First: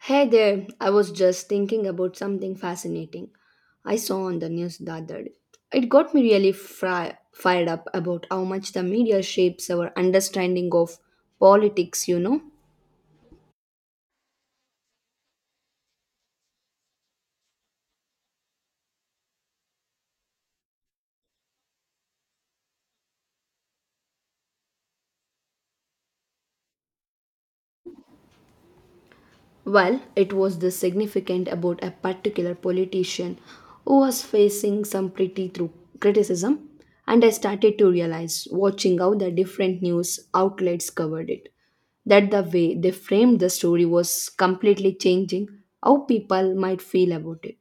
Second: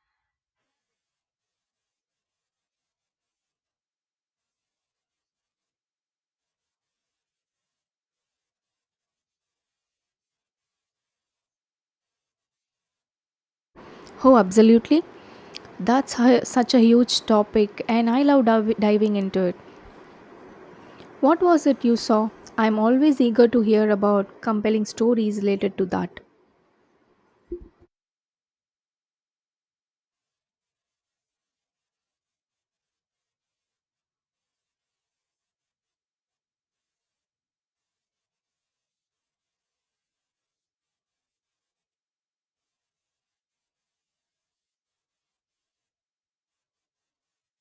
Hey there, I was just thinking about something fascinating I saw on the news the other day. It got me really fired up about how much the media shapes our understanding of politics, you know. Oh, absolutely. Such a huge topic, and I love diving into it. What was it you saw? I'm always eager to hear about compelling stories related to that. Well, it was this significant about a particular politician who was facing some pretty through criticism, and I started to realize, watching how the different news outlets covered it, that the way they framed the story was completely changing how people might feel about it.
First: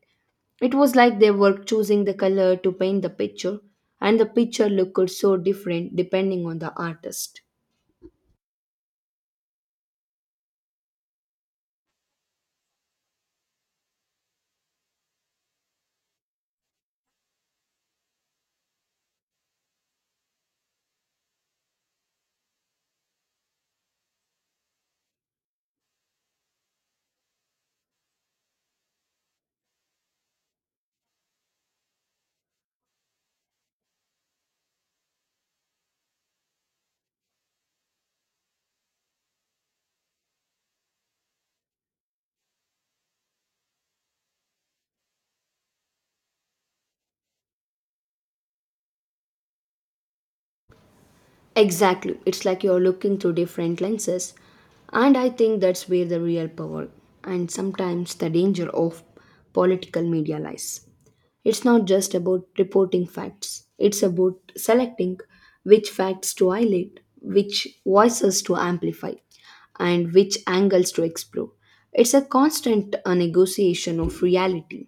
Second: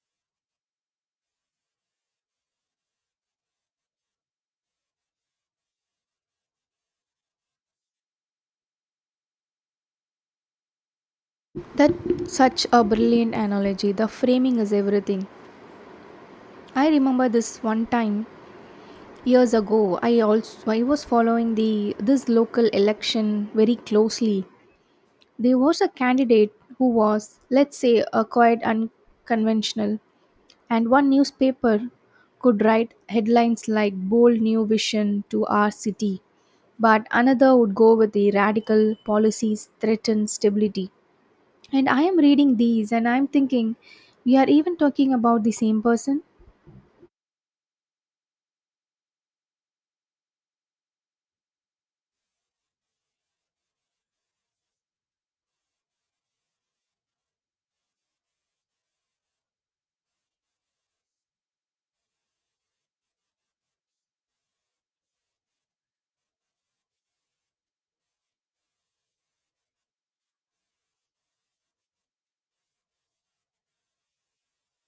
It was like they were choosing the color to paint the picture, and the picture looked so different depending on the artist. That's such a brilliant analogy. The framing is everything. I remember this one time years ago. I was following the this local election very closely. There was a candidate who was, let's say, a quite unconventional. And one newspaper could write headlines like Bold New Vision to Our City, but another would go with the radical policies threaten stability. And I am reading these and I'm thinking, we are even talking about the same person? Exactly. It's like you're looking through different lenses. And I think that's where the real power and sometimes the danger of political media lies. It's not just about reporting facts, it's about selecting which facts to highlight, which voices to amplify, and which angles to explore. It's a constant negotiation of reality.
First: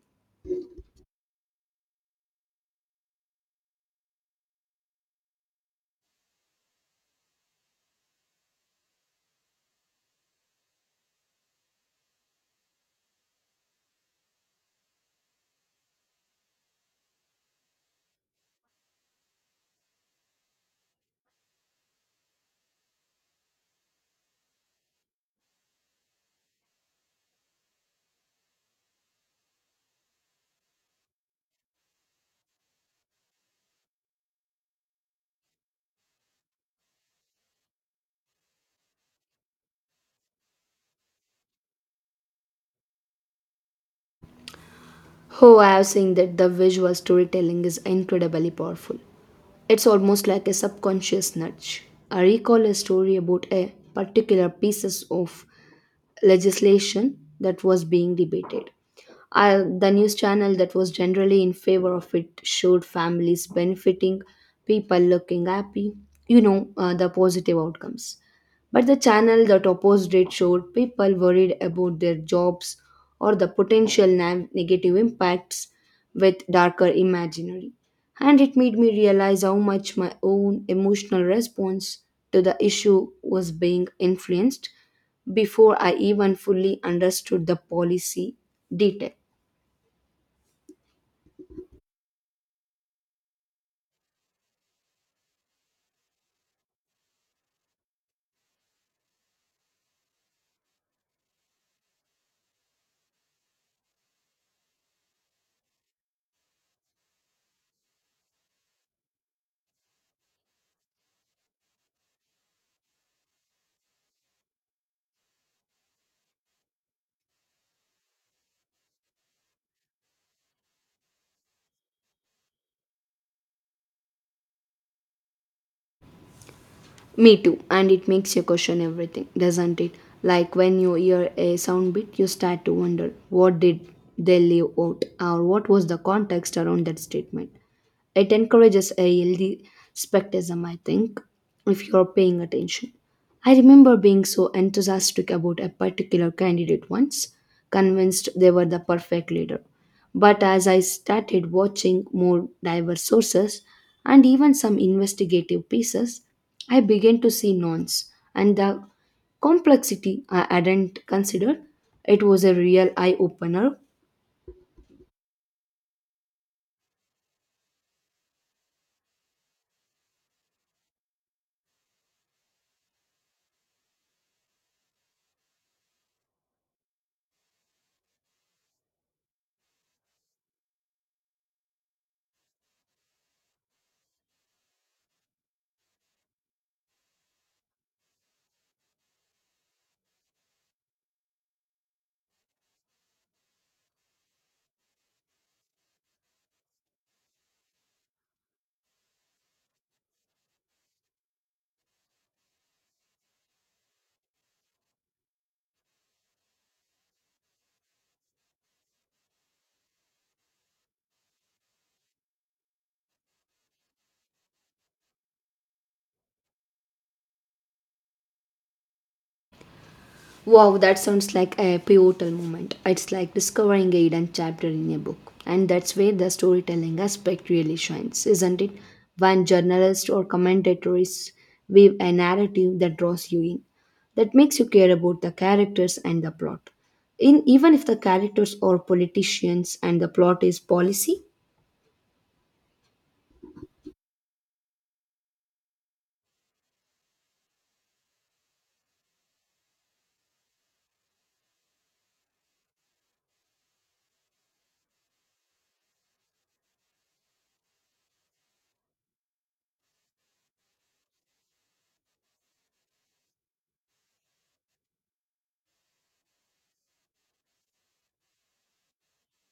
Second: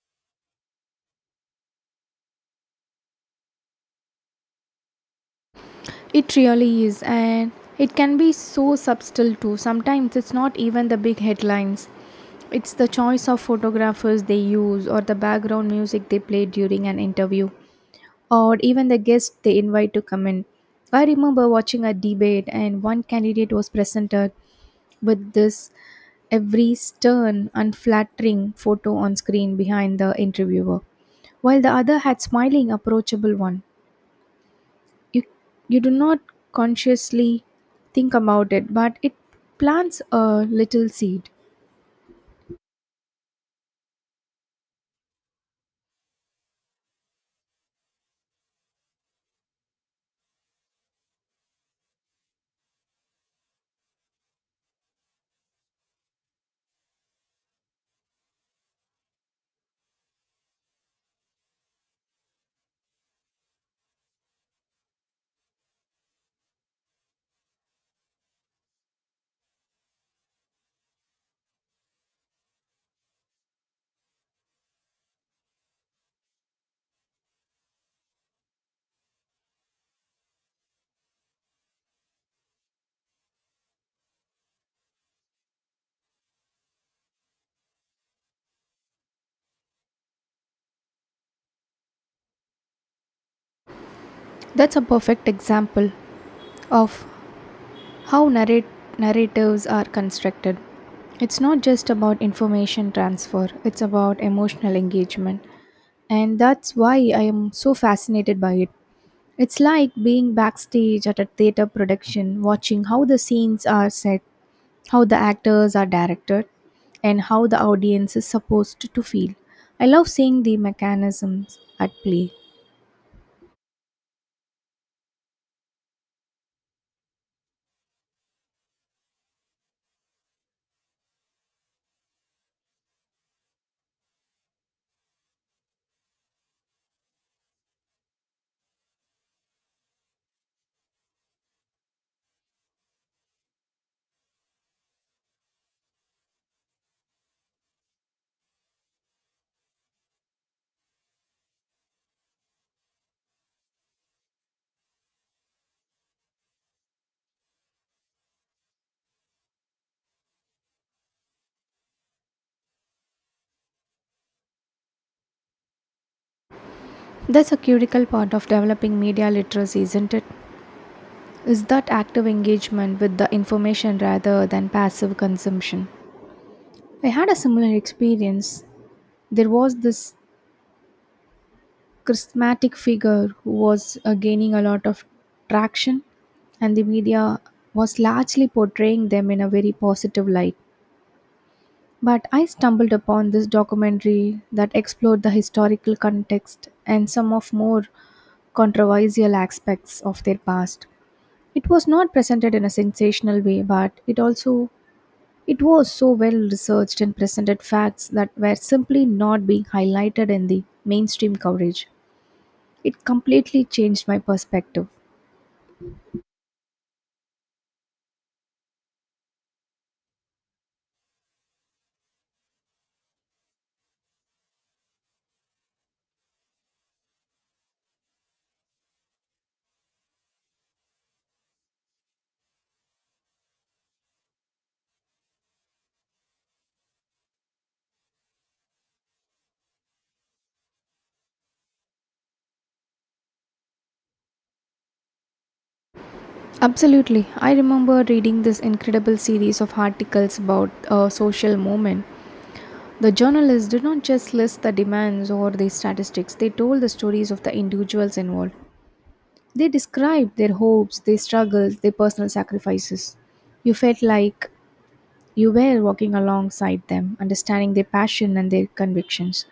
It really is, and it can be so subtle too. Sometimes it's not even the big headlines. It's the choice of photographers they use or the background music they play during an interview, or even the guests they invite to come in. I remember watching a debate, and one candidate was presented with this every stern, unflattering photo on screen behind the interviewer, while the other had smiling, approachable one. You you do not consciously think about it, but it plants a little seed. Oh, I have seen that the visual storytelling is incredibly powerful. It's almost like a subconscious nudge. I recall a story about a particular piece of legislation that was being debated. I, the news channel that was generally in favor of it showed families benefiting, people looking happy, you know, the positive outcomes. But the channel that opposed it showed people worried about their jobs or the potential negative impacts with darker imaginary. And it made me realize how much my own emotional response to the issue was being influenced before I even fully understood the policy detail. That's a perfect example of how narrate, narratives are constructed. It's not just about information transfer, it's about emotional engagement. And that's why I am so fascinated by it. It's like being backstage at a theater production, watching how the scenes are set, how the actors are directed, and how the audience is supposed to feel. I love seeing the mechanisms at play. Me too, and it makes you question everything, doesn't it? Like when you hear a sound bit, you start to wonder what did they leave out, or what was the context around that statement. It encourages a healthy skepticism, I think, if you're paying attention. I remember being so enthusiastic about a particular candidate once, convinced they were the perfect leader, but as I started watching more diverse sources and even some investigative pieces, I began to see nuance and the complexity I hadn't considered. It was a real eye-opener. That's a critical part of developing media literacy, isn't it? Is that active engagement with the information rather than passive consumption. I had a similar experience. There was this charismatic figure who was gaining a lot of traction, and the media was largely portraying them in a very positive light. But I stumbled upon this documentary that explored the historical context and some of more controversial aspects of their past. It was not presented in a sensational way, but it also it was so well researched and presented facts that were simply not being highlighted in the mainstream coverage. It completely changed my perspective. Wow, that sounds like a pivotal moment. It's like discovering a hidden chapter in a book. And that's where the storytelling aspect really shines, isn't it? When journalists or commentators weave a narrative that draws you in, that makes you care about the characters and the plot. In, even if the characters are politicians and the plot is policy, Absolutely. I remember reading this incredible series of articles about a social movement. The journalists did not just list the demands or the statistics, they told the stories of the individuals involved. They described their hopes, their struggles, their personal sacrifices. You felt like you were walking alongside them, understanding their passion and their convictions.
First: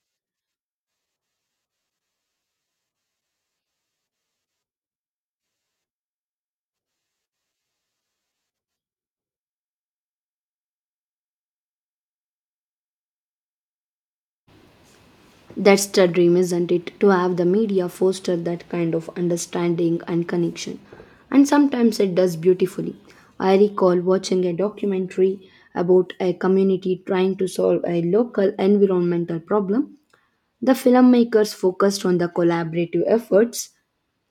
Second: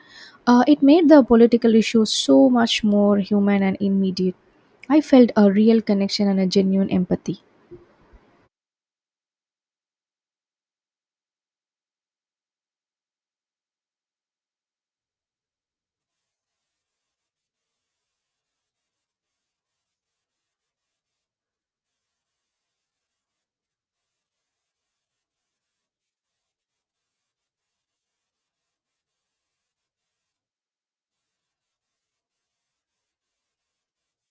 It made the political issue so much more human and immediate. I felt a real connection and a genuine empathy. that's the dream, isn't it? To have the media foster that kind of understanding and connection. And sometimes it does beautifully. I recall watching a documentary about a community trying to solve a local environmental problem. The filmmakers focused on the collaborative efforts,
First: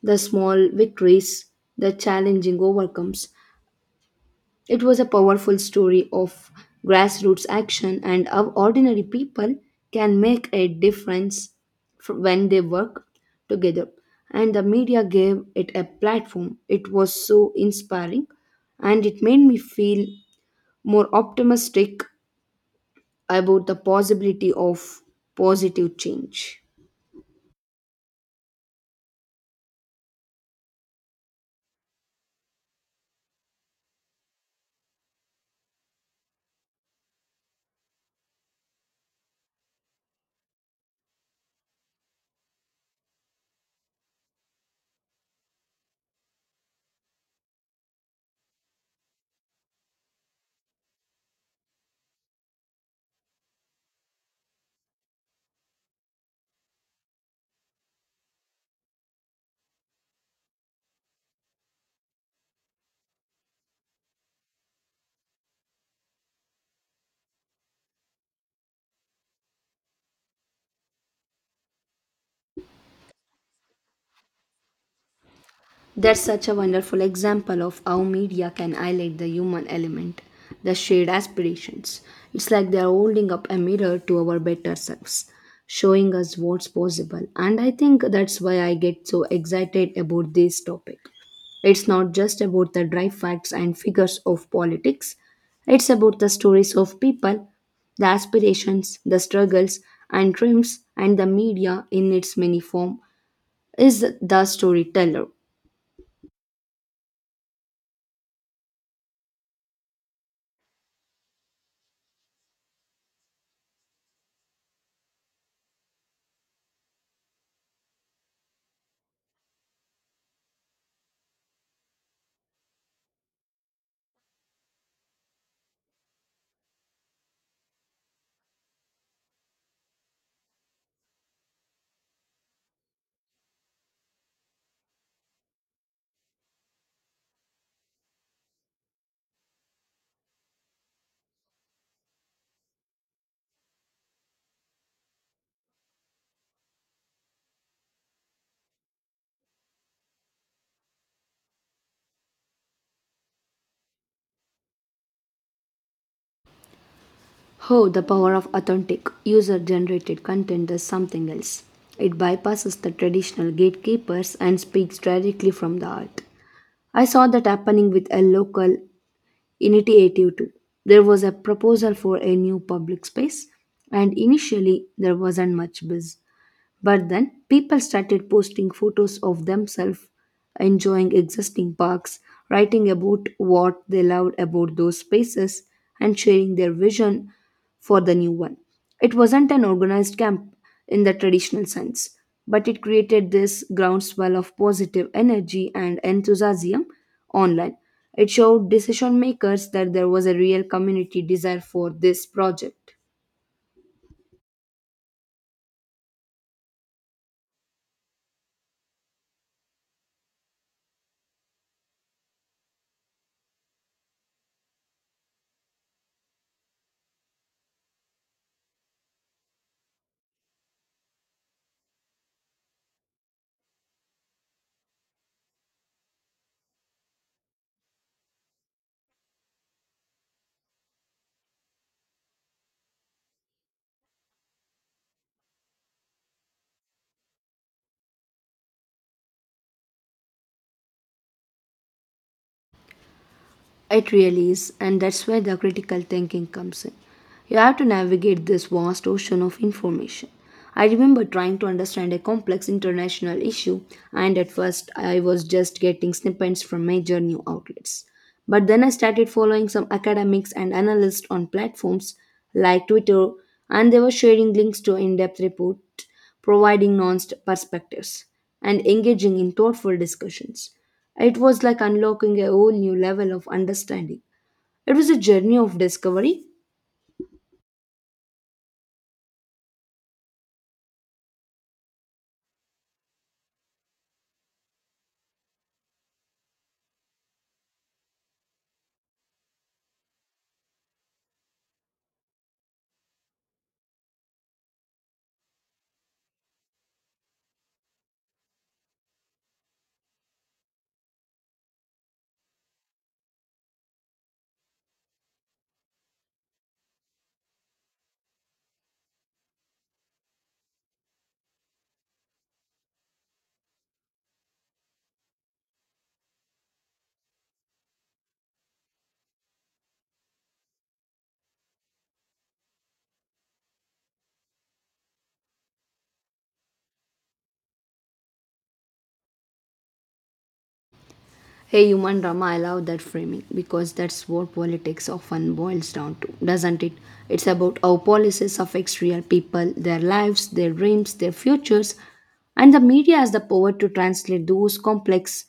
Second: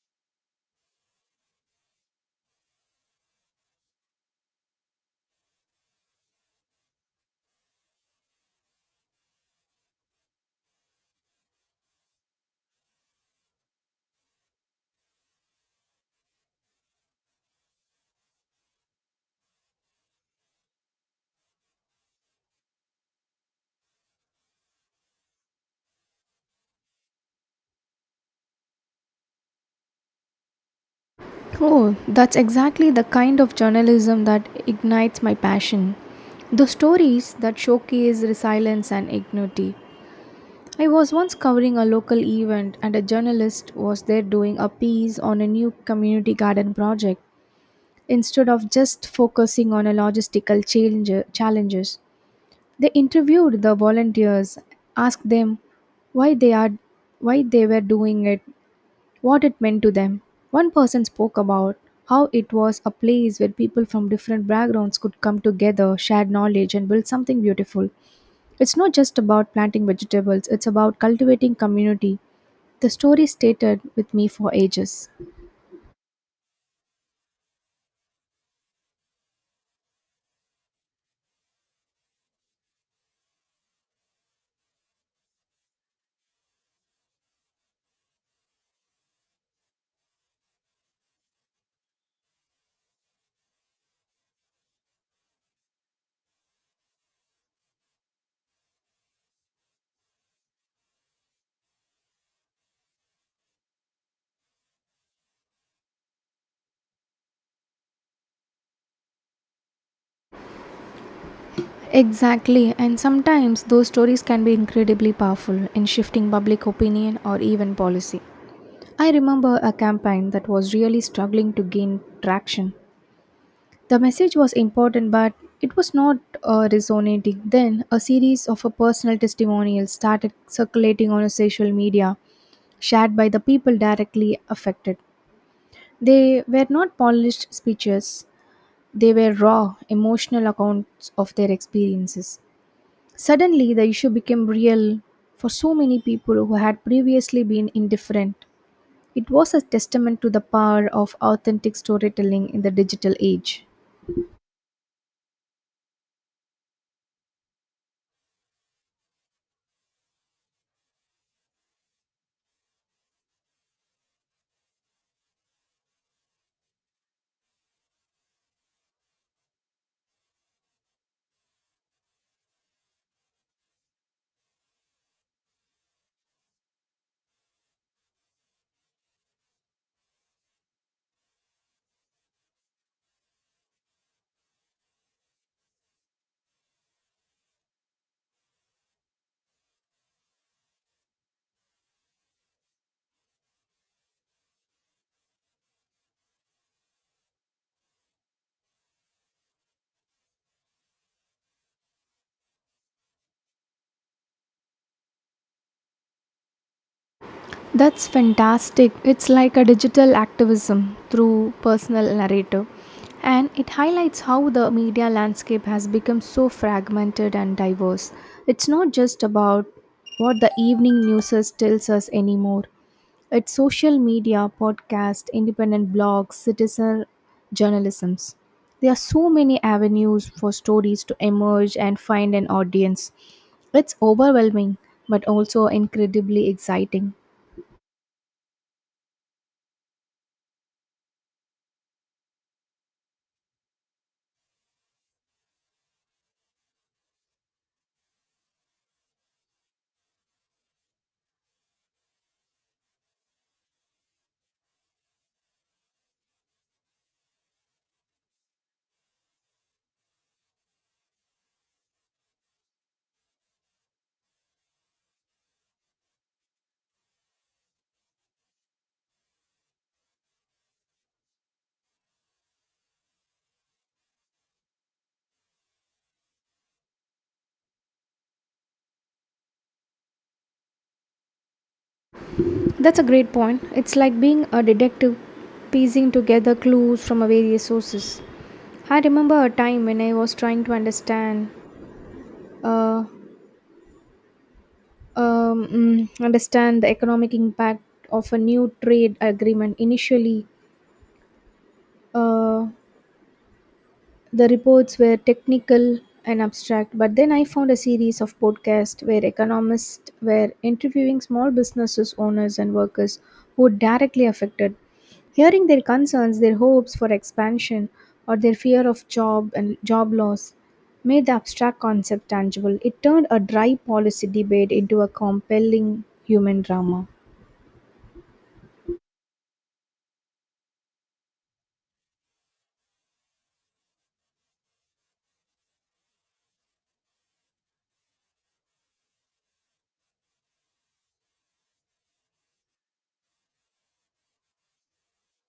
the small victories, the challenging overcomes. It was a powerful story of grassroots action and how ordinary people can make a difference when they work together. And the media gave it a platform. It was so inspiring, and it made me feel more optimistic about the possibility of positive change. Oh, that's exactly the kind of journalism that ignites my passion. The stories that showcase resilience and ignity. I was once covering a local event, and a journalist was there doing a piece on a new community garden project. Instead of just focusing on a challenges, they interviewed the volunteers, asked them why they are why they were doing it, what it meant to them. One person spoke about how it was a place where people from different backgrounds could come together, share knowledge and build something beautiful. It's not just about planting vegetables, it's about cultivating community. The story stated with me for ages. That's such a wonderful example of how media can highlight the human element, the shared aspirations. It's like they're holding up a mirror to our better selves, showing us what's possible. And I think that's why I get so excited about this topic. It's not just about the dry facts and figures of politics, it's about the stories of people, the aspirations, the struggles, and dreams, and the media in its many form is the storyteller. Exactly, and sometimes those stories can be incredibly powerful in shifting public opinion or even policy. I remember a campaign that was really struggling to gain traction. The message was important, but it was not resonating. Then, a series of personal testimonials started circulating on a social media, shared by the people directly affected. They were not polished speeches, they were raw, emotional accounts of their experiences. Suddenly, the issue became real for so many people who had previously been indifferent. It was a testament to the power of authentic storytelling in the digital age. How the power of authentic, user generated content does something else. It bypasses the traditional gatekeepers and speaks directly from the heart. I saw that happening with a local initiative too. There was a proposal for a new public space, and initially there wasn't much buzz. But then people started posting photos of themselves enjoying existing parks, writing about what they loved about those spaces, and sharing their vision for the new one. It wasn't an organized camp in the traditional sense, but it created this groundswell of positive energy and enthusiasm online. It showed decision makers that there was a real community desire for this project. That's fantastic. It's like a digital activism through personal narrative. And it highlights how the media landscape has become so fragmented and diverse. It's not just about what the evening news is- tells us anymore. It's social media, podcast, independent blogs, citizen journalisms. There are so many avenues for stories to emerge and find an audience. It's overwhelming, but also incredibly exciting. It really is, and that's where the critical thinking comes in. You have to navigate this vast ocean of information. I remember trying to understand a complex international issue, and at first I was just getting snippets from major new outlets. But then I started following some academics and analysts on platforms like Twitter, and they were sharing links to in depth reports, providing nuanced perspectives, and engaging in thoughtful discussions. It was like unlocking a whole new level of understanding. It was a journey of discovery. That's a great point. It's like being a detective, piecing together clues from various sources. I remember a time when I was trying to uh, understand the economic impact of a new trade agreement. Initially, uh, the reports were technical and abstract, but then I found a series of podcasts where economists were interviewing small businesses owners and workers who were directly affected. Hearing their concerns, their hopes for expansion, or their fear of job loss made the abstract concept tangible. It turned a dry policy debate into a compelling human drama. Hey, human drama, I love that framing because that's what politics often boils down to, doesn't it? It's about how policies affect real people, their lives, their dreams, their futures, and the media has the power to translate those complex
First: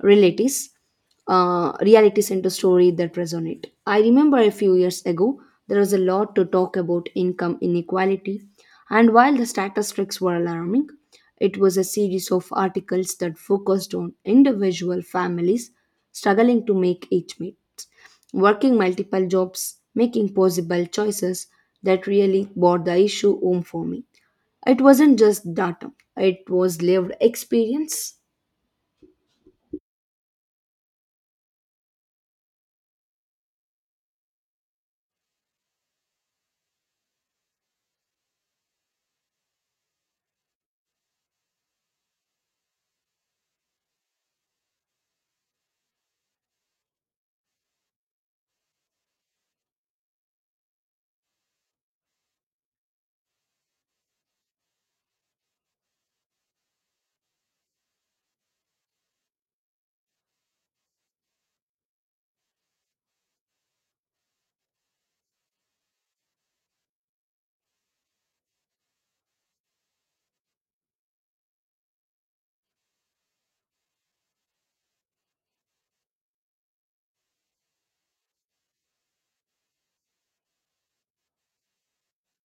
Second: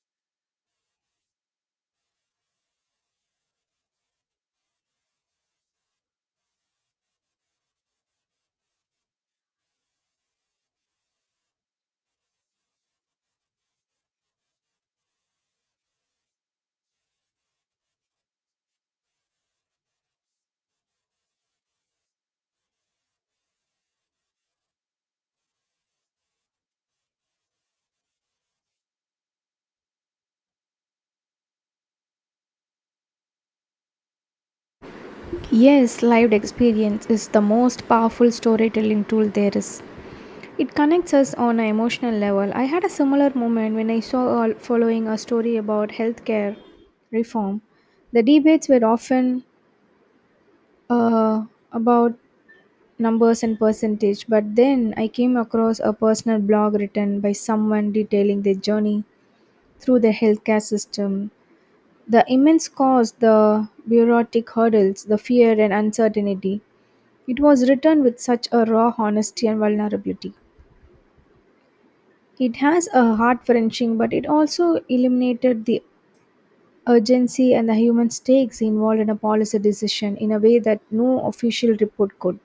realities, realities into story that resonate. I remember a few years ago there was a lot to talk about income inequality, and while the statistics were alarming, it was a series of articles that focused on individual families struggling to make each meet, working multiple jobs, making possible choices that really brought the issue home for me. It wasn't just data, it was lived experience. Yes, lived experience is the most powerful storytelling tool there is. It connects us on an emotional level. I had a similar moment when following a story about healthcare reform. The debates were often uh, about numbers and percentage, but then I came across a personal blog written by someone detailing their journey through the healthcare system, the immense cost, the bureaucratic hurdles, the fear and uncertainty. It was written with such a raw honesty and vulnerability. It has a heart wrenching, but it also eliminated the urgency and the human stakes involved in a policy decision in a way that no official report could.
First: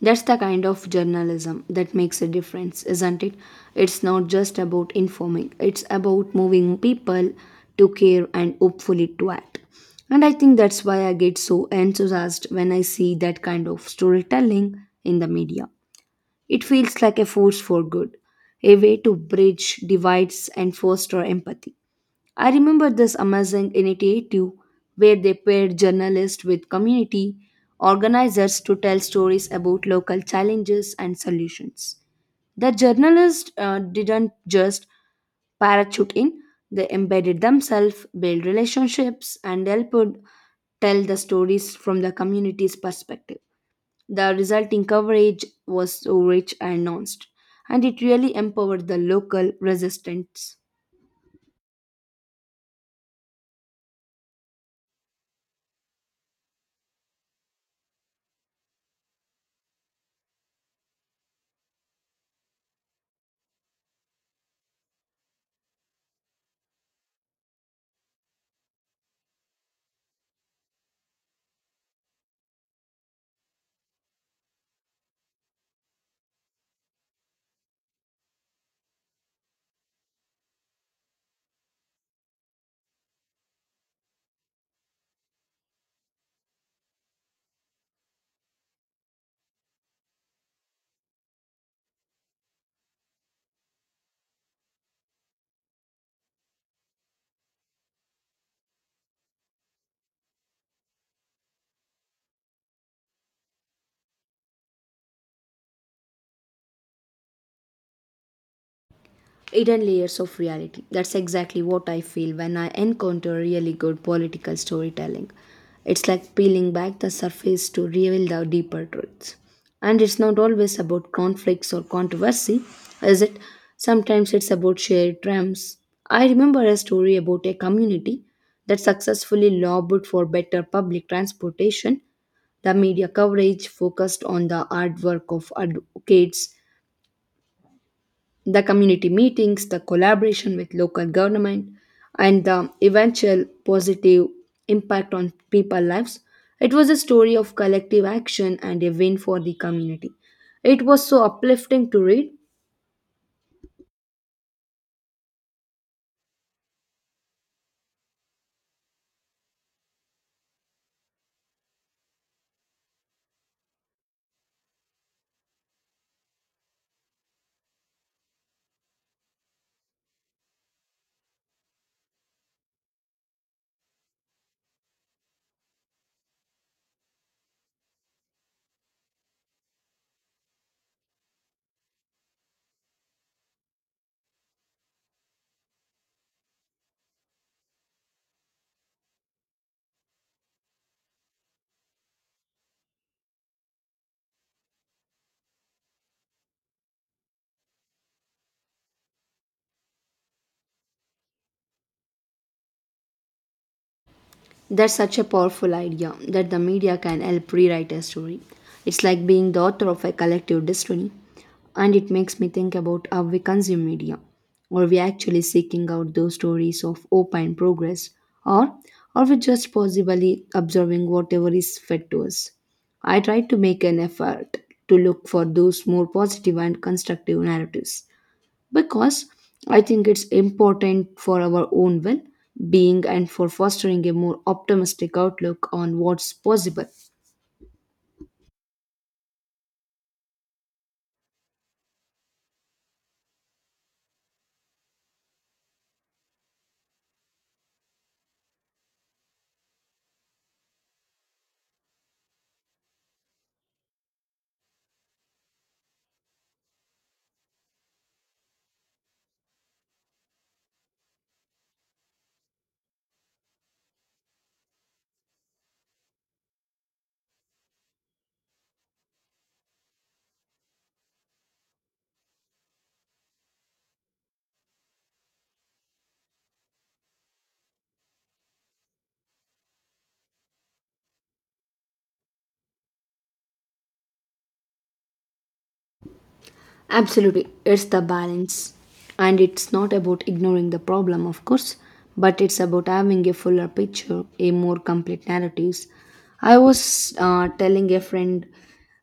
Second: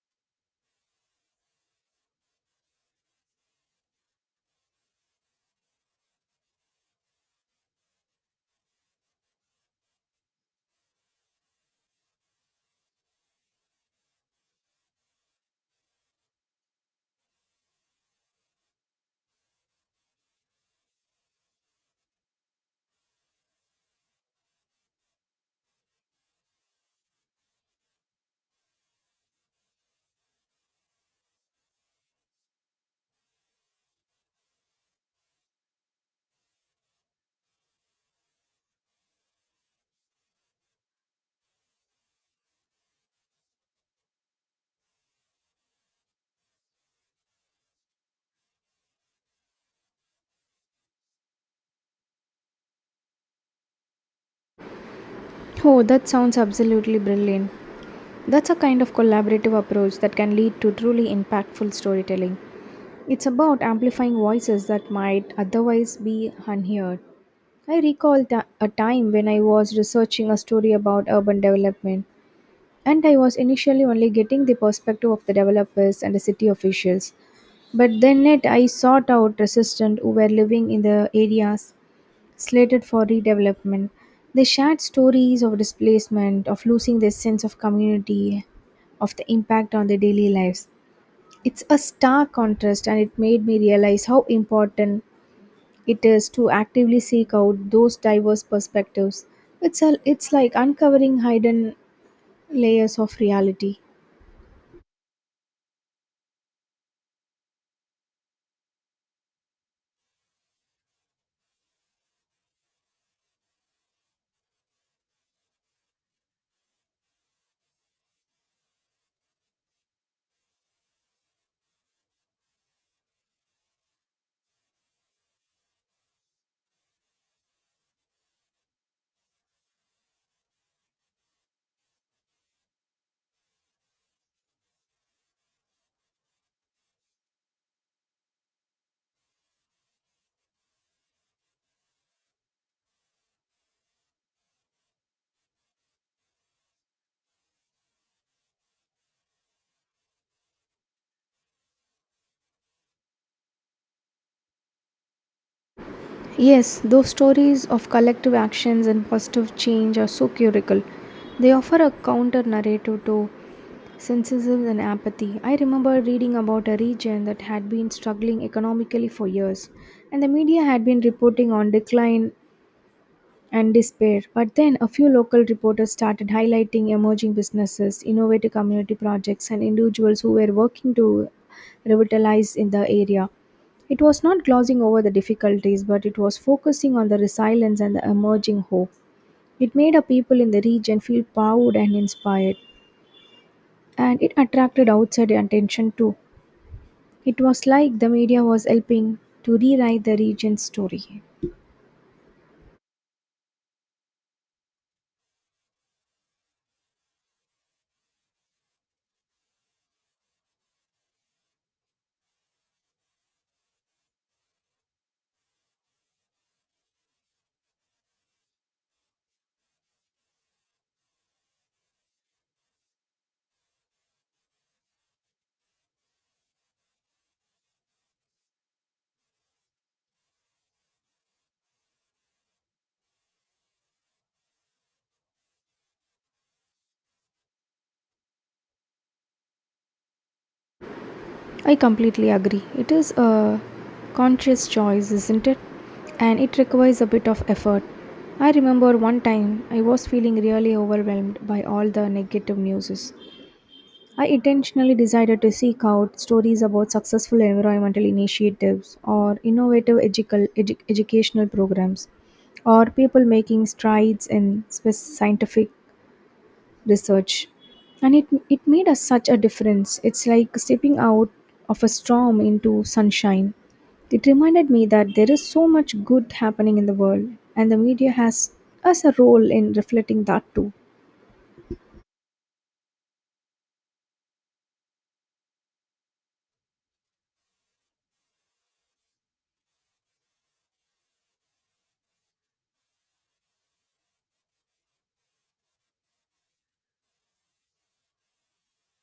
That's the kind of journalism that makes a difference, isn't it? It's not just about informing, it's about moving people to care and hopefully to act. And I think that's why I get so enthusiastic when I see that kind of storytelling in the media. It feels like a force for good, a way to bridge divides and foster empathy. I remember this amazing initiative where they paired journalists with community organizers to tell stories about local challenges and solutions. The journalists didn't just parachute in, they embedded themselves, built relationships, and helped tell the stories from the community's perspective. The resulting coverage was so rich and nuanced, and it really empowered the local resistance. Oh, that sounds absolutely brilliant. That's a kind of collaborative approach that can lead to truly impactful storytelling. It's about amplifying voices that might otherwise be unheard. I recall a time when I was researching a story about urban development. And I was initially only getting the perspective of the developers and the city officials. But I sought out residents who were living in the areas slated for redevelopment. They shared stories of displacement, of losing their sense of community, of the impact on their daily lives. It's a stark contrast, and it made me realize how important it is to actively seek out those diverse perspectives. It's like uncovering hidden layers of reality. Hidden layers of reality. That's exactly what I feel when I encounter really good political storytelling. It's like peeling back the surface to reveal the deeper truths. And it's not always about conflicts or controversy, is it? Sometimes it's about shared triumphs. I remember a story about a community that successfully lobbied for better public transportation. The media coverage focused on the hard work of advocates, the community meetings, the collaboration with local government, and the eventual positive impact on people's lives. It was a story of collective action and a win for the community. It was so uplifting to read. Yes, those stories of collective actions and positive change are so curical. They offer a counter narrative to cynicism and apathy. I remember reading about a region that had been struggling economically for years, and the media had been reporting on decline and despair. But then a few local reporters started highlighting emerging businesses, innovative community projects, and individuals who were working to revitalize in the area. It was not glossing over the difficulties, but it was focusing on the resilience and the emerging hope. It made our people in the region feel proud and inspired, and it attracted outside attention too. It was like the media was helping to rewrite the region's story. That's such a powerful idea, that the media can help rewrite a story. It's like being the author of a collective destiny, and it makes me think about how we consume media. Are we actually seeking out those stories of hope and progress, or are we just possibly observing whatever is fed to us? I try to make an effort to look for those more positive and constructive narratives, because I think it's important for our own well being and for fostering a more optimistic outlook on what's possible. I completely agree. It is a conscious choice, isn't it? And it requires a bit of effort. I remember one time I was feeling really overwhelmed by all the negative news. I intentionally decided to seek out stories about successful environmental initiatives or educational programs or people making strides in scientific research. And it made us such a difference. It's like stepping out of a storm into sunshine. It reminded me that there is so much good happening in the world, and the media has us a role in reflecting that too. Absolutely, it's the balance. And it's not about ignoring the problem, of course, but it's about having a fuller picture, a more complete narratives. I was telling a friend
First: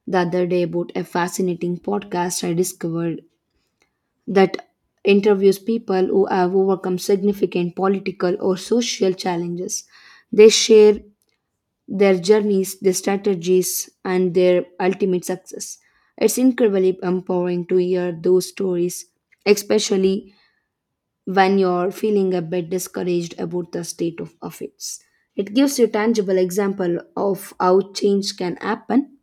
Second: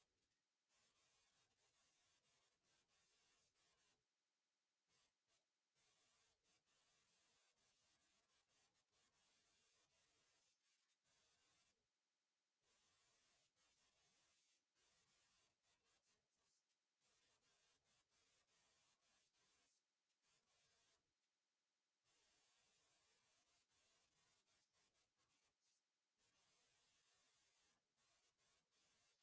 the other day about a fascinating podcast I discovered that interviews people who have overcome significant political or social challenges. They share their journeys, their strategies, and their ultimate success. It's incredibly empowering to hear those stories, especially when you're feeling a bit discouraged about the state of affairs. It gives you tangible example of how change can happen.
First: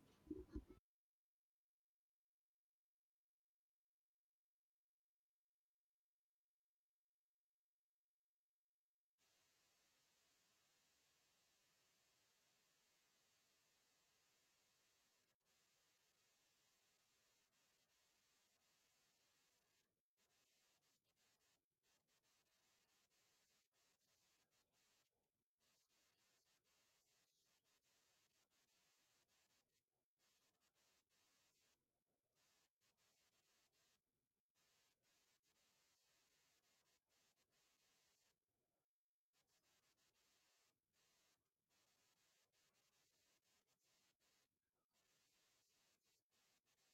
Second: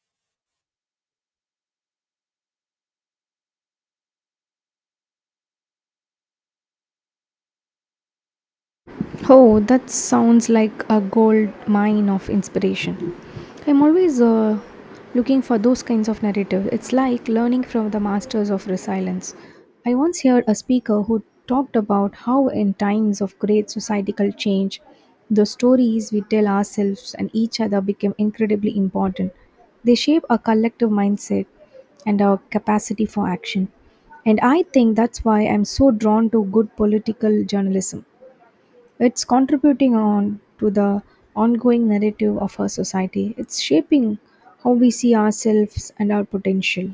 Oh, that sounds like a gold mine of inspiration. I'm always looking for those kinds of narratives. It's like learning from the masters of resilience. I once heard a speaker who talked about how, in times of great societal change, the stories we tell ourselves and each other become incredibly important. They shape our collective mindset and our capacity for action. And I think that's why I'm so drawn to good political journalism. It's contributing on to the ongoing narrative of our society. It's shaping how we see ourselves and our potential.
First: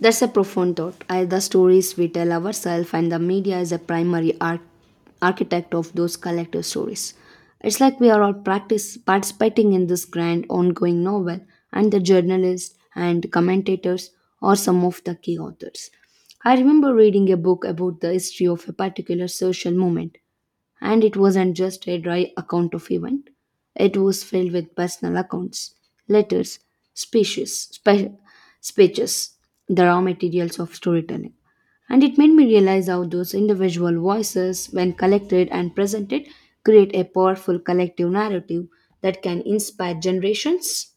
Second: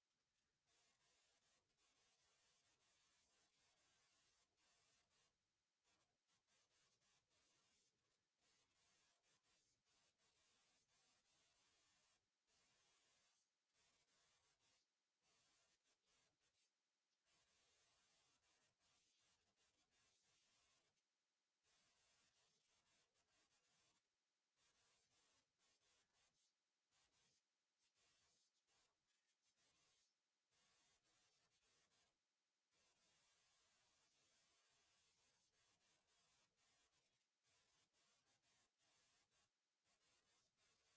That's a profound thought. I, the stories we tell ourselves and the media is a primary architect of those collective stories. It's like we are all practice participating in this grand ongoing novel, and the journalists and commentators are some of the key authors. I remember reading a book about the history of a particular social movement, and it wasn't just a dry account of event. It was filled with personal accounts, letters, speeches, spe- speeches, the raw materials of storytelling. And it made me realize how those individual voices, when collected and presented, create a powerful collective narrative that can inspire generations.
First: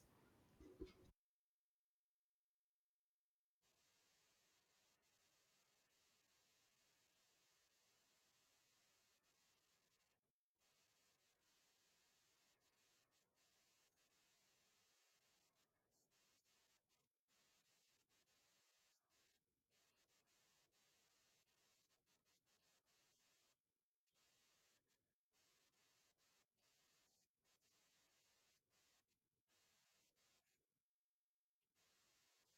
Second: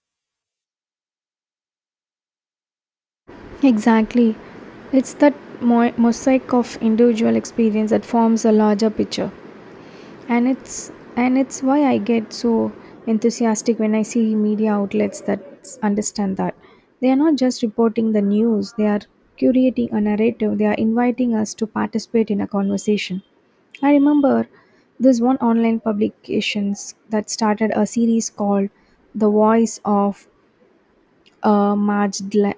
Exactly. It's that mosaic of individual experience that forms a larger picture. and it's and it's why I get so enthusiastic when I see media outlets that understand that they are not just reporting the news, they are curating a narrative, they are inviting us to participate in a conversation. I remember this one online publications that started a series called the voice of margedly.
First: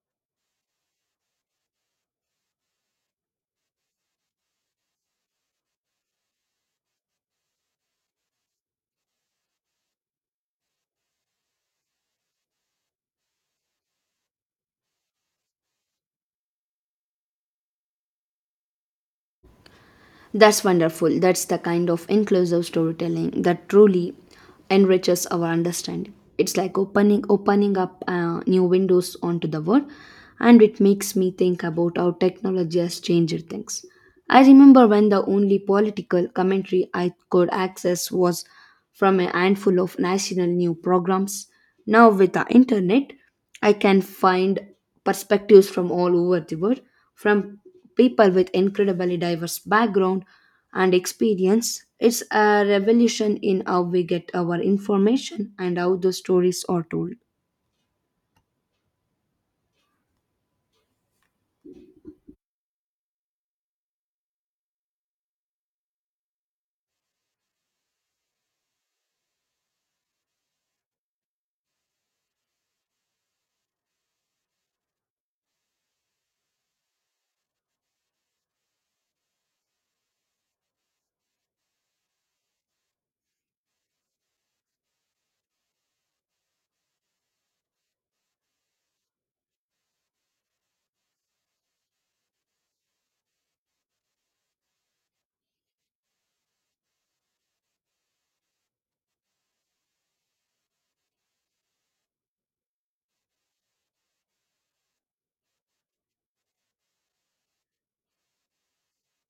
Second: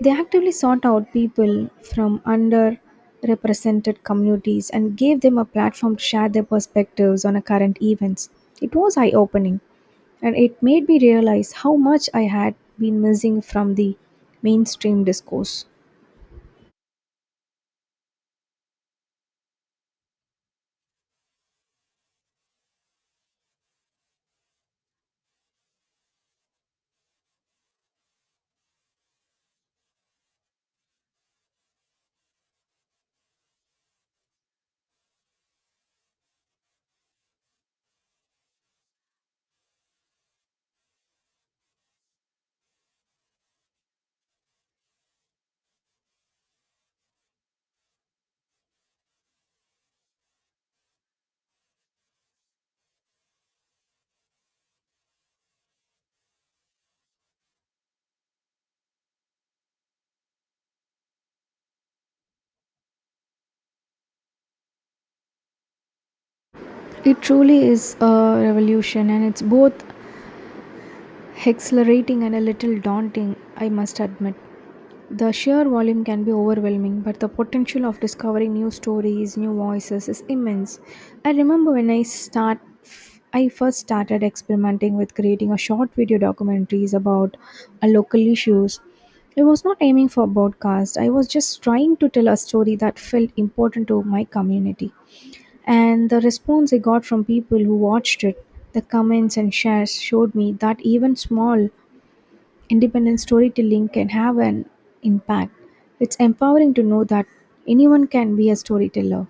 They actively sought out people from underrepresented communities and gave them a platform to share their perspectives on a current events. It was eye opening, and it made me realize how much I had been missing from the mainstream discourse. That's wonderful. That's the kind of inclusive storytelling that truly enriches our understanding. It's like opening up new windows onto the world, and it makes me think about how technology has changed things. I remember when the only political commentary I could access was from a handful of national news programs. Now, with the internet, I can find perspectives from all over the world, from people with incredibly diverse background and experience. It's a revolution in how we get our information and how the stories are told. It truly is a revolution, and it's both exhilarating and a little daunting, I must admit. The sheer volume can be overwhelming, but the potential of discovering new stories, new voices is immense. I remember when I start I first started experimenting with creating a short video documentaries about a local issues. I was not aiming for a broadcast. I was just trying to tell a story that felt important to my community. And the response I got from people who watched it, the comments and shares showed me that even small independent storytelling can have an impact. It's empowering to know that anyone can be a storyteller.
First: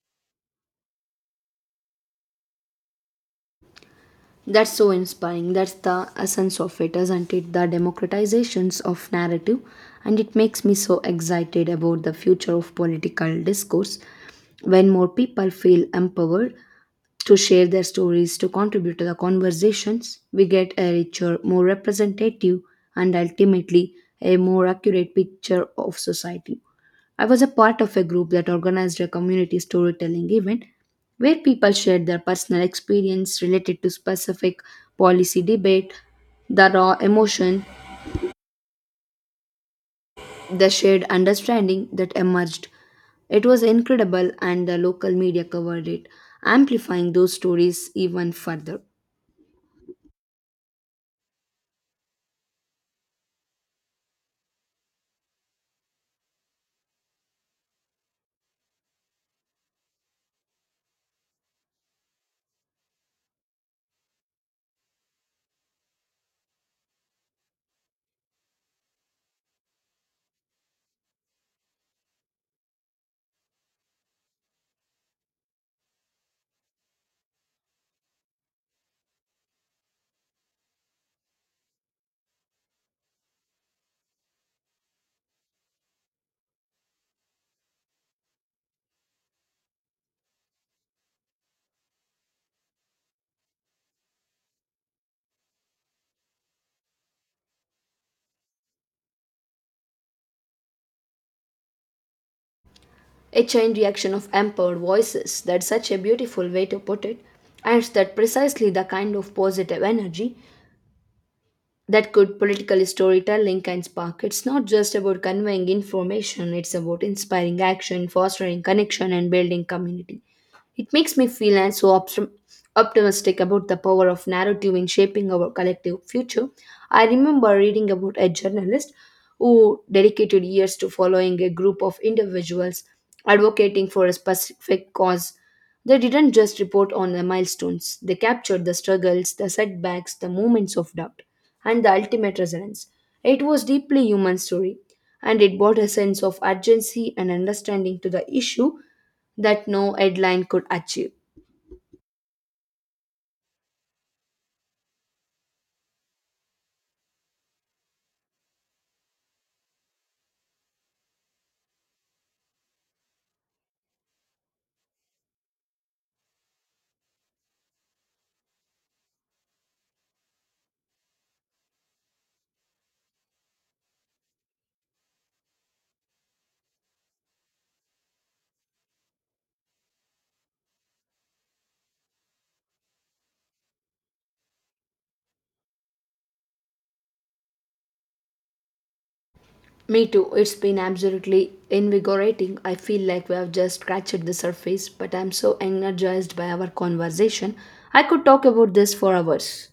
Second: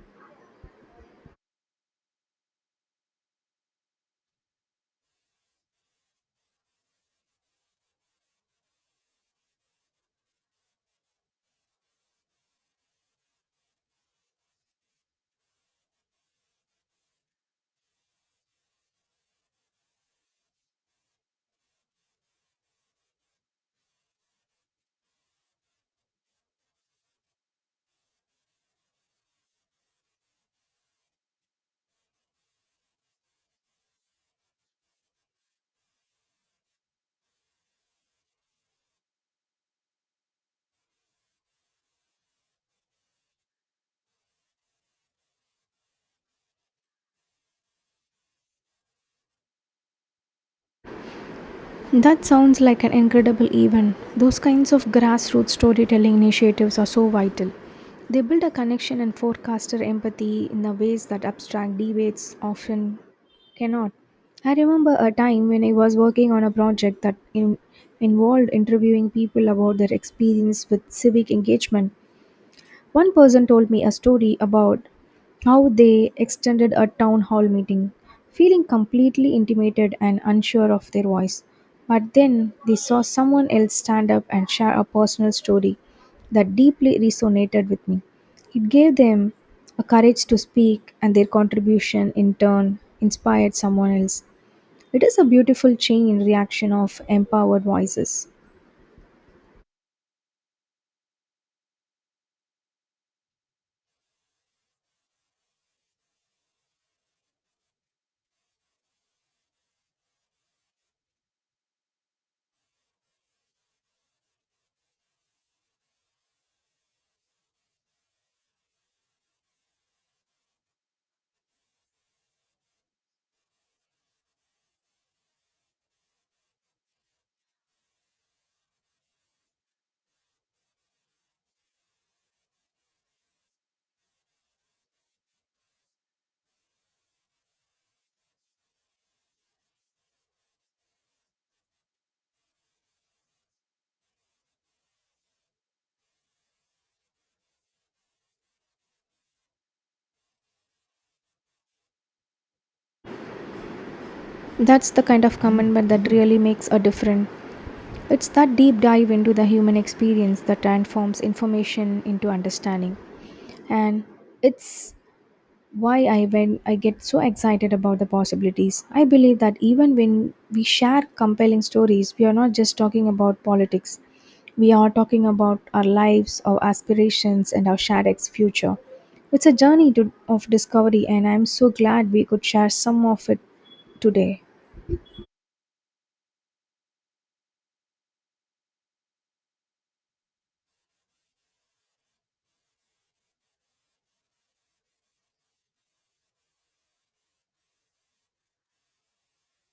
That's so inspiring. That's the essence of it, isn't it? The democratizations of narrative. And it makes me so excited about the future of political discourse. When more people feel empowered to share their stories, to contribute to the conversations, we get a richer, more representative, and ultimately a more accurate picture of society. I was a part of a group that organized a community storytelling event where people shared their personal experience related to specific policy debate, the raw emotion, the shared understanding that emerged. It was incredible, and the local media covered it, amplifying those stories even further. That sounds like an incredible event. Those kinds of grassroots storytelling initiatives are so vital. They build a connection and forecaster empathy in the ways that abstract debates often cannot. I remember a time when I was working on a project that involved interviewing people about their experience with civic engagement. One person told me a story about how they extended a town hall meeting, feeling completely intimidated and unsure of their voice. But then they saw someone else stand up and share a personal story that deeply resonated with me. It gave them a courage to speak, and their contribution in turn inspired someone else. It is a beautiful chain reaction of empowered voices. A chain reaction of empowered voices, that's such a beautiful way to put it, and that precisely the kind of positive energy that good political storytelling can spark. It's not just about conveying information, it's about inspiring action, fostering connection, and building community. It makes me feel and so optimistic about the power of narrative in shaping our collective future. I remember reading about a journalist who dedicated years to following a group of individuals advocating for a specific cause. They didn't just report on the milestones, they captured the struggles, the setbacks, the moments of doubt, and the ultimate resonance. It was deeply human story, and it brought a sense of urgency and understanding to the issue that no headline could achieve. That's the kind of commitment that really makes a difference. It's that deep dive into the human experience that transforms information into understanding. And it's why I when I get so excited about the possibilities. I believe that even when we share compelling stories, we are not just talking about politics. We are talking about our lives, our aspirations and our future. It's a of discovery and I'm so glad we could share some of it today. Me too, it's been absolutely invigorating. I feel like we have just scratched the surface, but I'm so energized by our conversation. I could talk about this for hours.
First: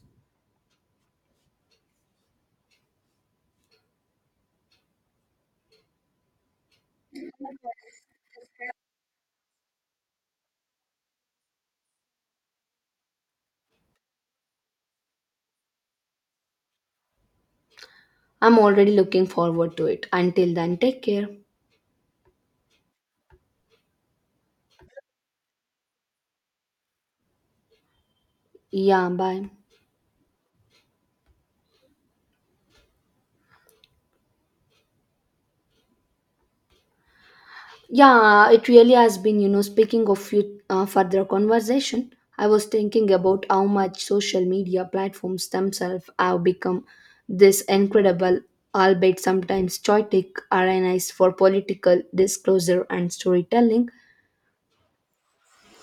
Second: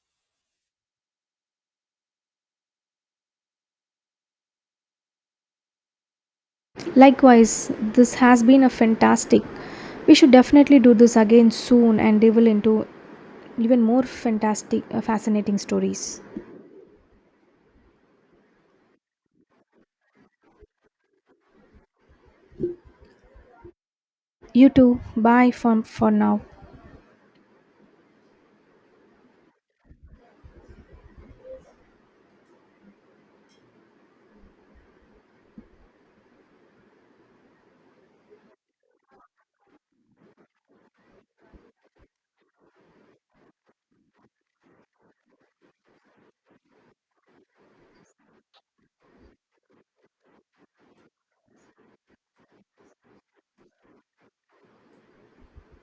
Likewise, this has been a fantastic. We should definitely do this again soon and delve into even more fascinating stories. I'm already looking forward to it. Until then, take care. You too. Bye for now. Yeah, bye. Yeah, it really has been, you know, speaking of you, further conversation, I was thinking about how much social media platforms themselves have become this incredible, albeit sometimes chaotic, arenas for political disclosure and storytelling.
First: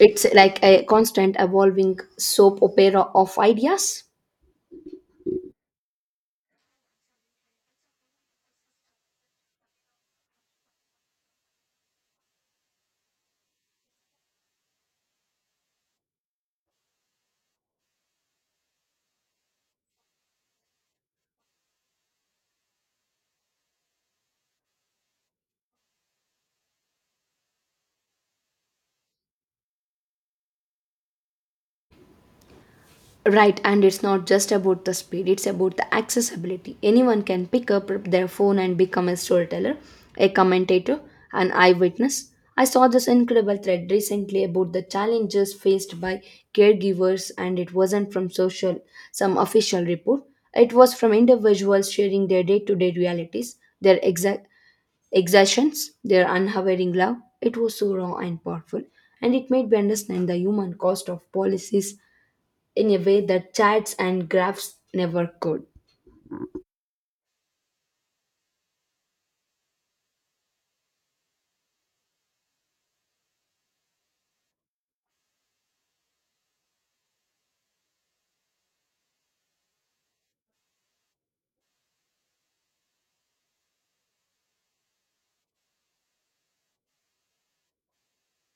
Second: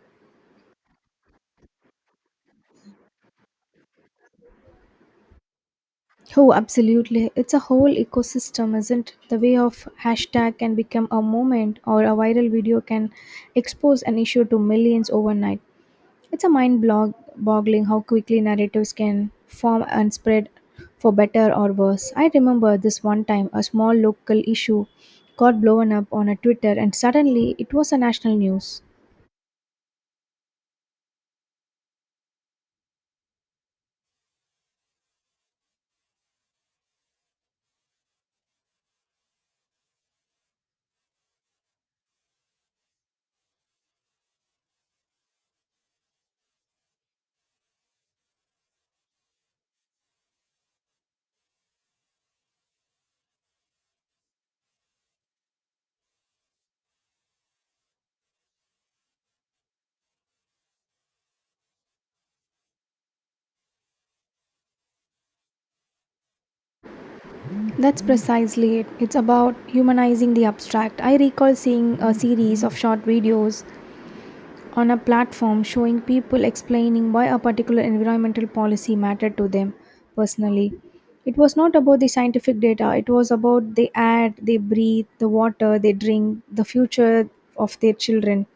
It's like a constant evolving soap opera of ideas. Oh, absolutely. It's a whole ecosystem, isn't it? The way of hashtag can become a moment or a viral video can expose an issue to millions overnight. It's a boggling how quickly narratives can form and spread for better or worse. I remember this one time a small local issue got blown up on a Twitter and suddenly it was a national news. Right, and it's not just about the speed, it's about the accessibility. Anyone can pick up their phone and become a storyteller, a commentator, an eyewitness. I saw this incredible thread recently about the challenges faced by caregivers, and it wasn't from social, some official report. It was from individuals sharing their day to day realities, their exertions, their unwavering love. It was so raw and powerful, and it made me understand the human cost of policies in a way that charts and graphs never could. That's precisely it. It's about humanizing the abstract. I recall seeing a series of short videos on a platform showing people explaining why a particular environmental policy mattered to them personally. It was not about the scientific data, it was about the air they breathe, the water they drink, the future of their children.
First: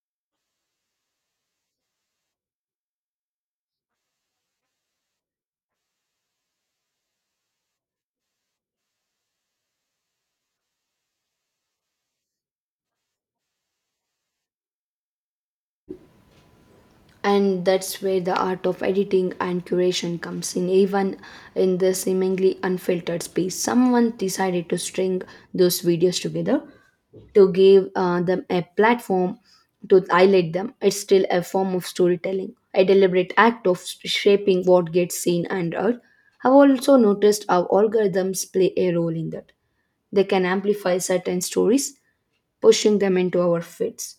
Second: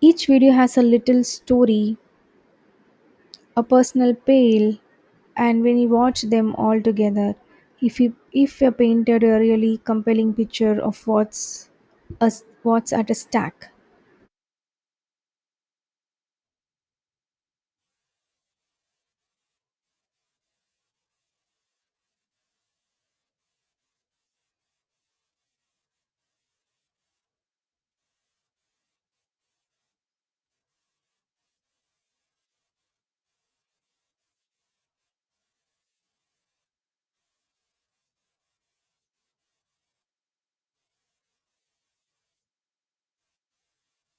Each video has a little story, a personal tale, and when you watch them all together, if you painted a really compelling picture of a, what's at a stack. And that's where the art of editing and curation comes in. Even in the seemingly unfiltered space, someone decided to string those videos together to give them a platform to highlight them. It's still a form of storytelling, a deliberate act of shaping what gets seen and heard. I've also noticed how algorithms play a role in that. They can amplify certain stories, pushing them into our feeds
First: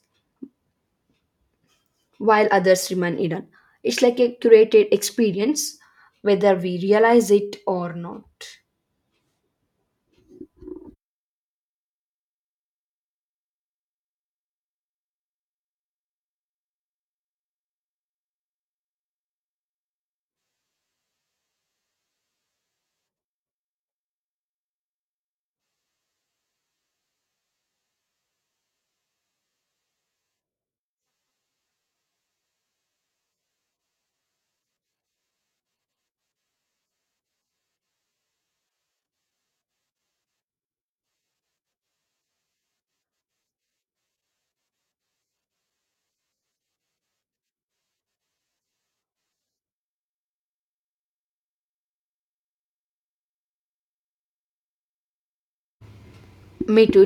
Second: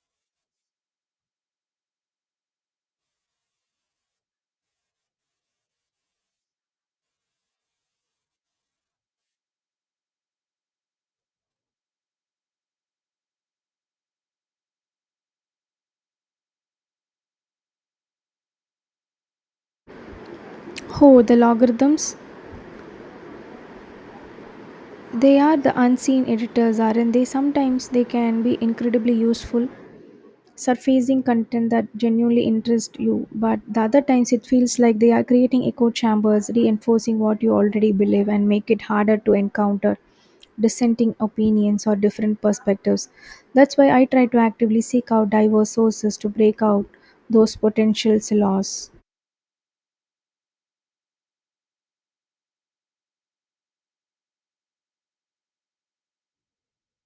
while others remain hidden. It's like a curated experience, whether we realize it or not. Oh, the logarithms, they are the unseen editors, aren't they? Sometimes they can be incredibly useful, surfacing content that genuinely interests you, but the other times it feels like they are creating echo chambers, reinforcing what you already believe and make it harder to encounter dissenting opinions or different perspectives. That's why I try to actively seek out diverse sources to break out those potential silos. Me too.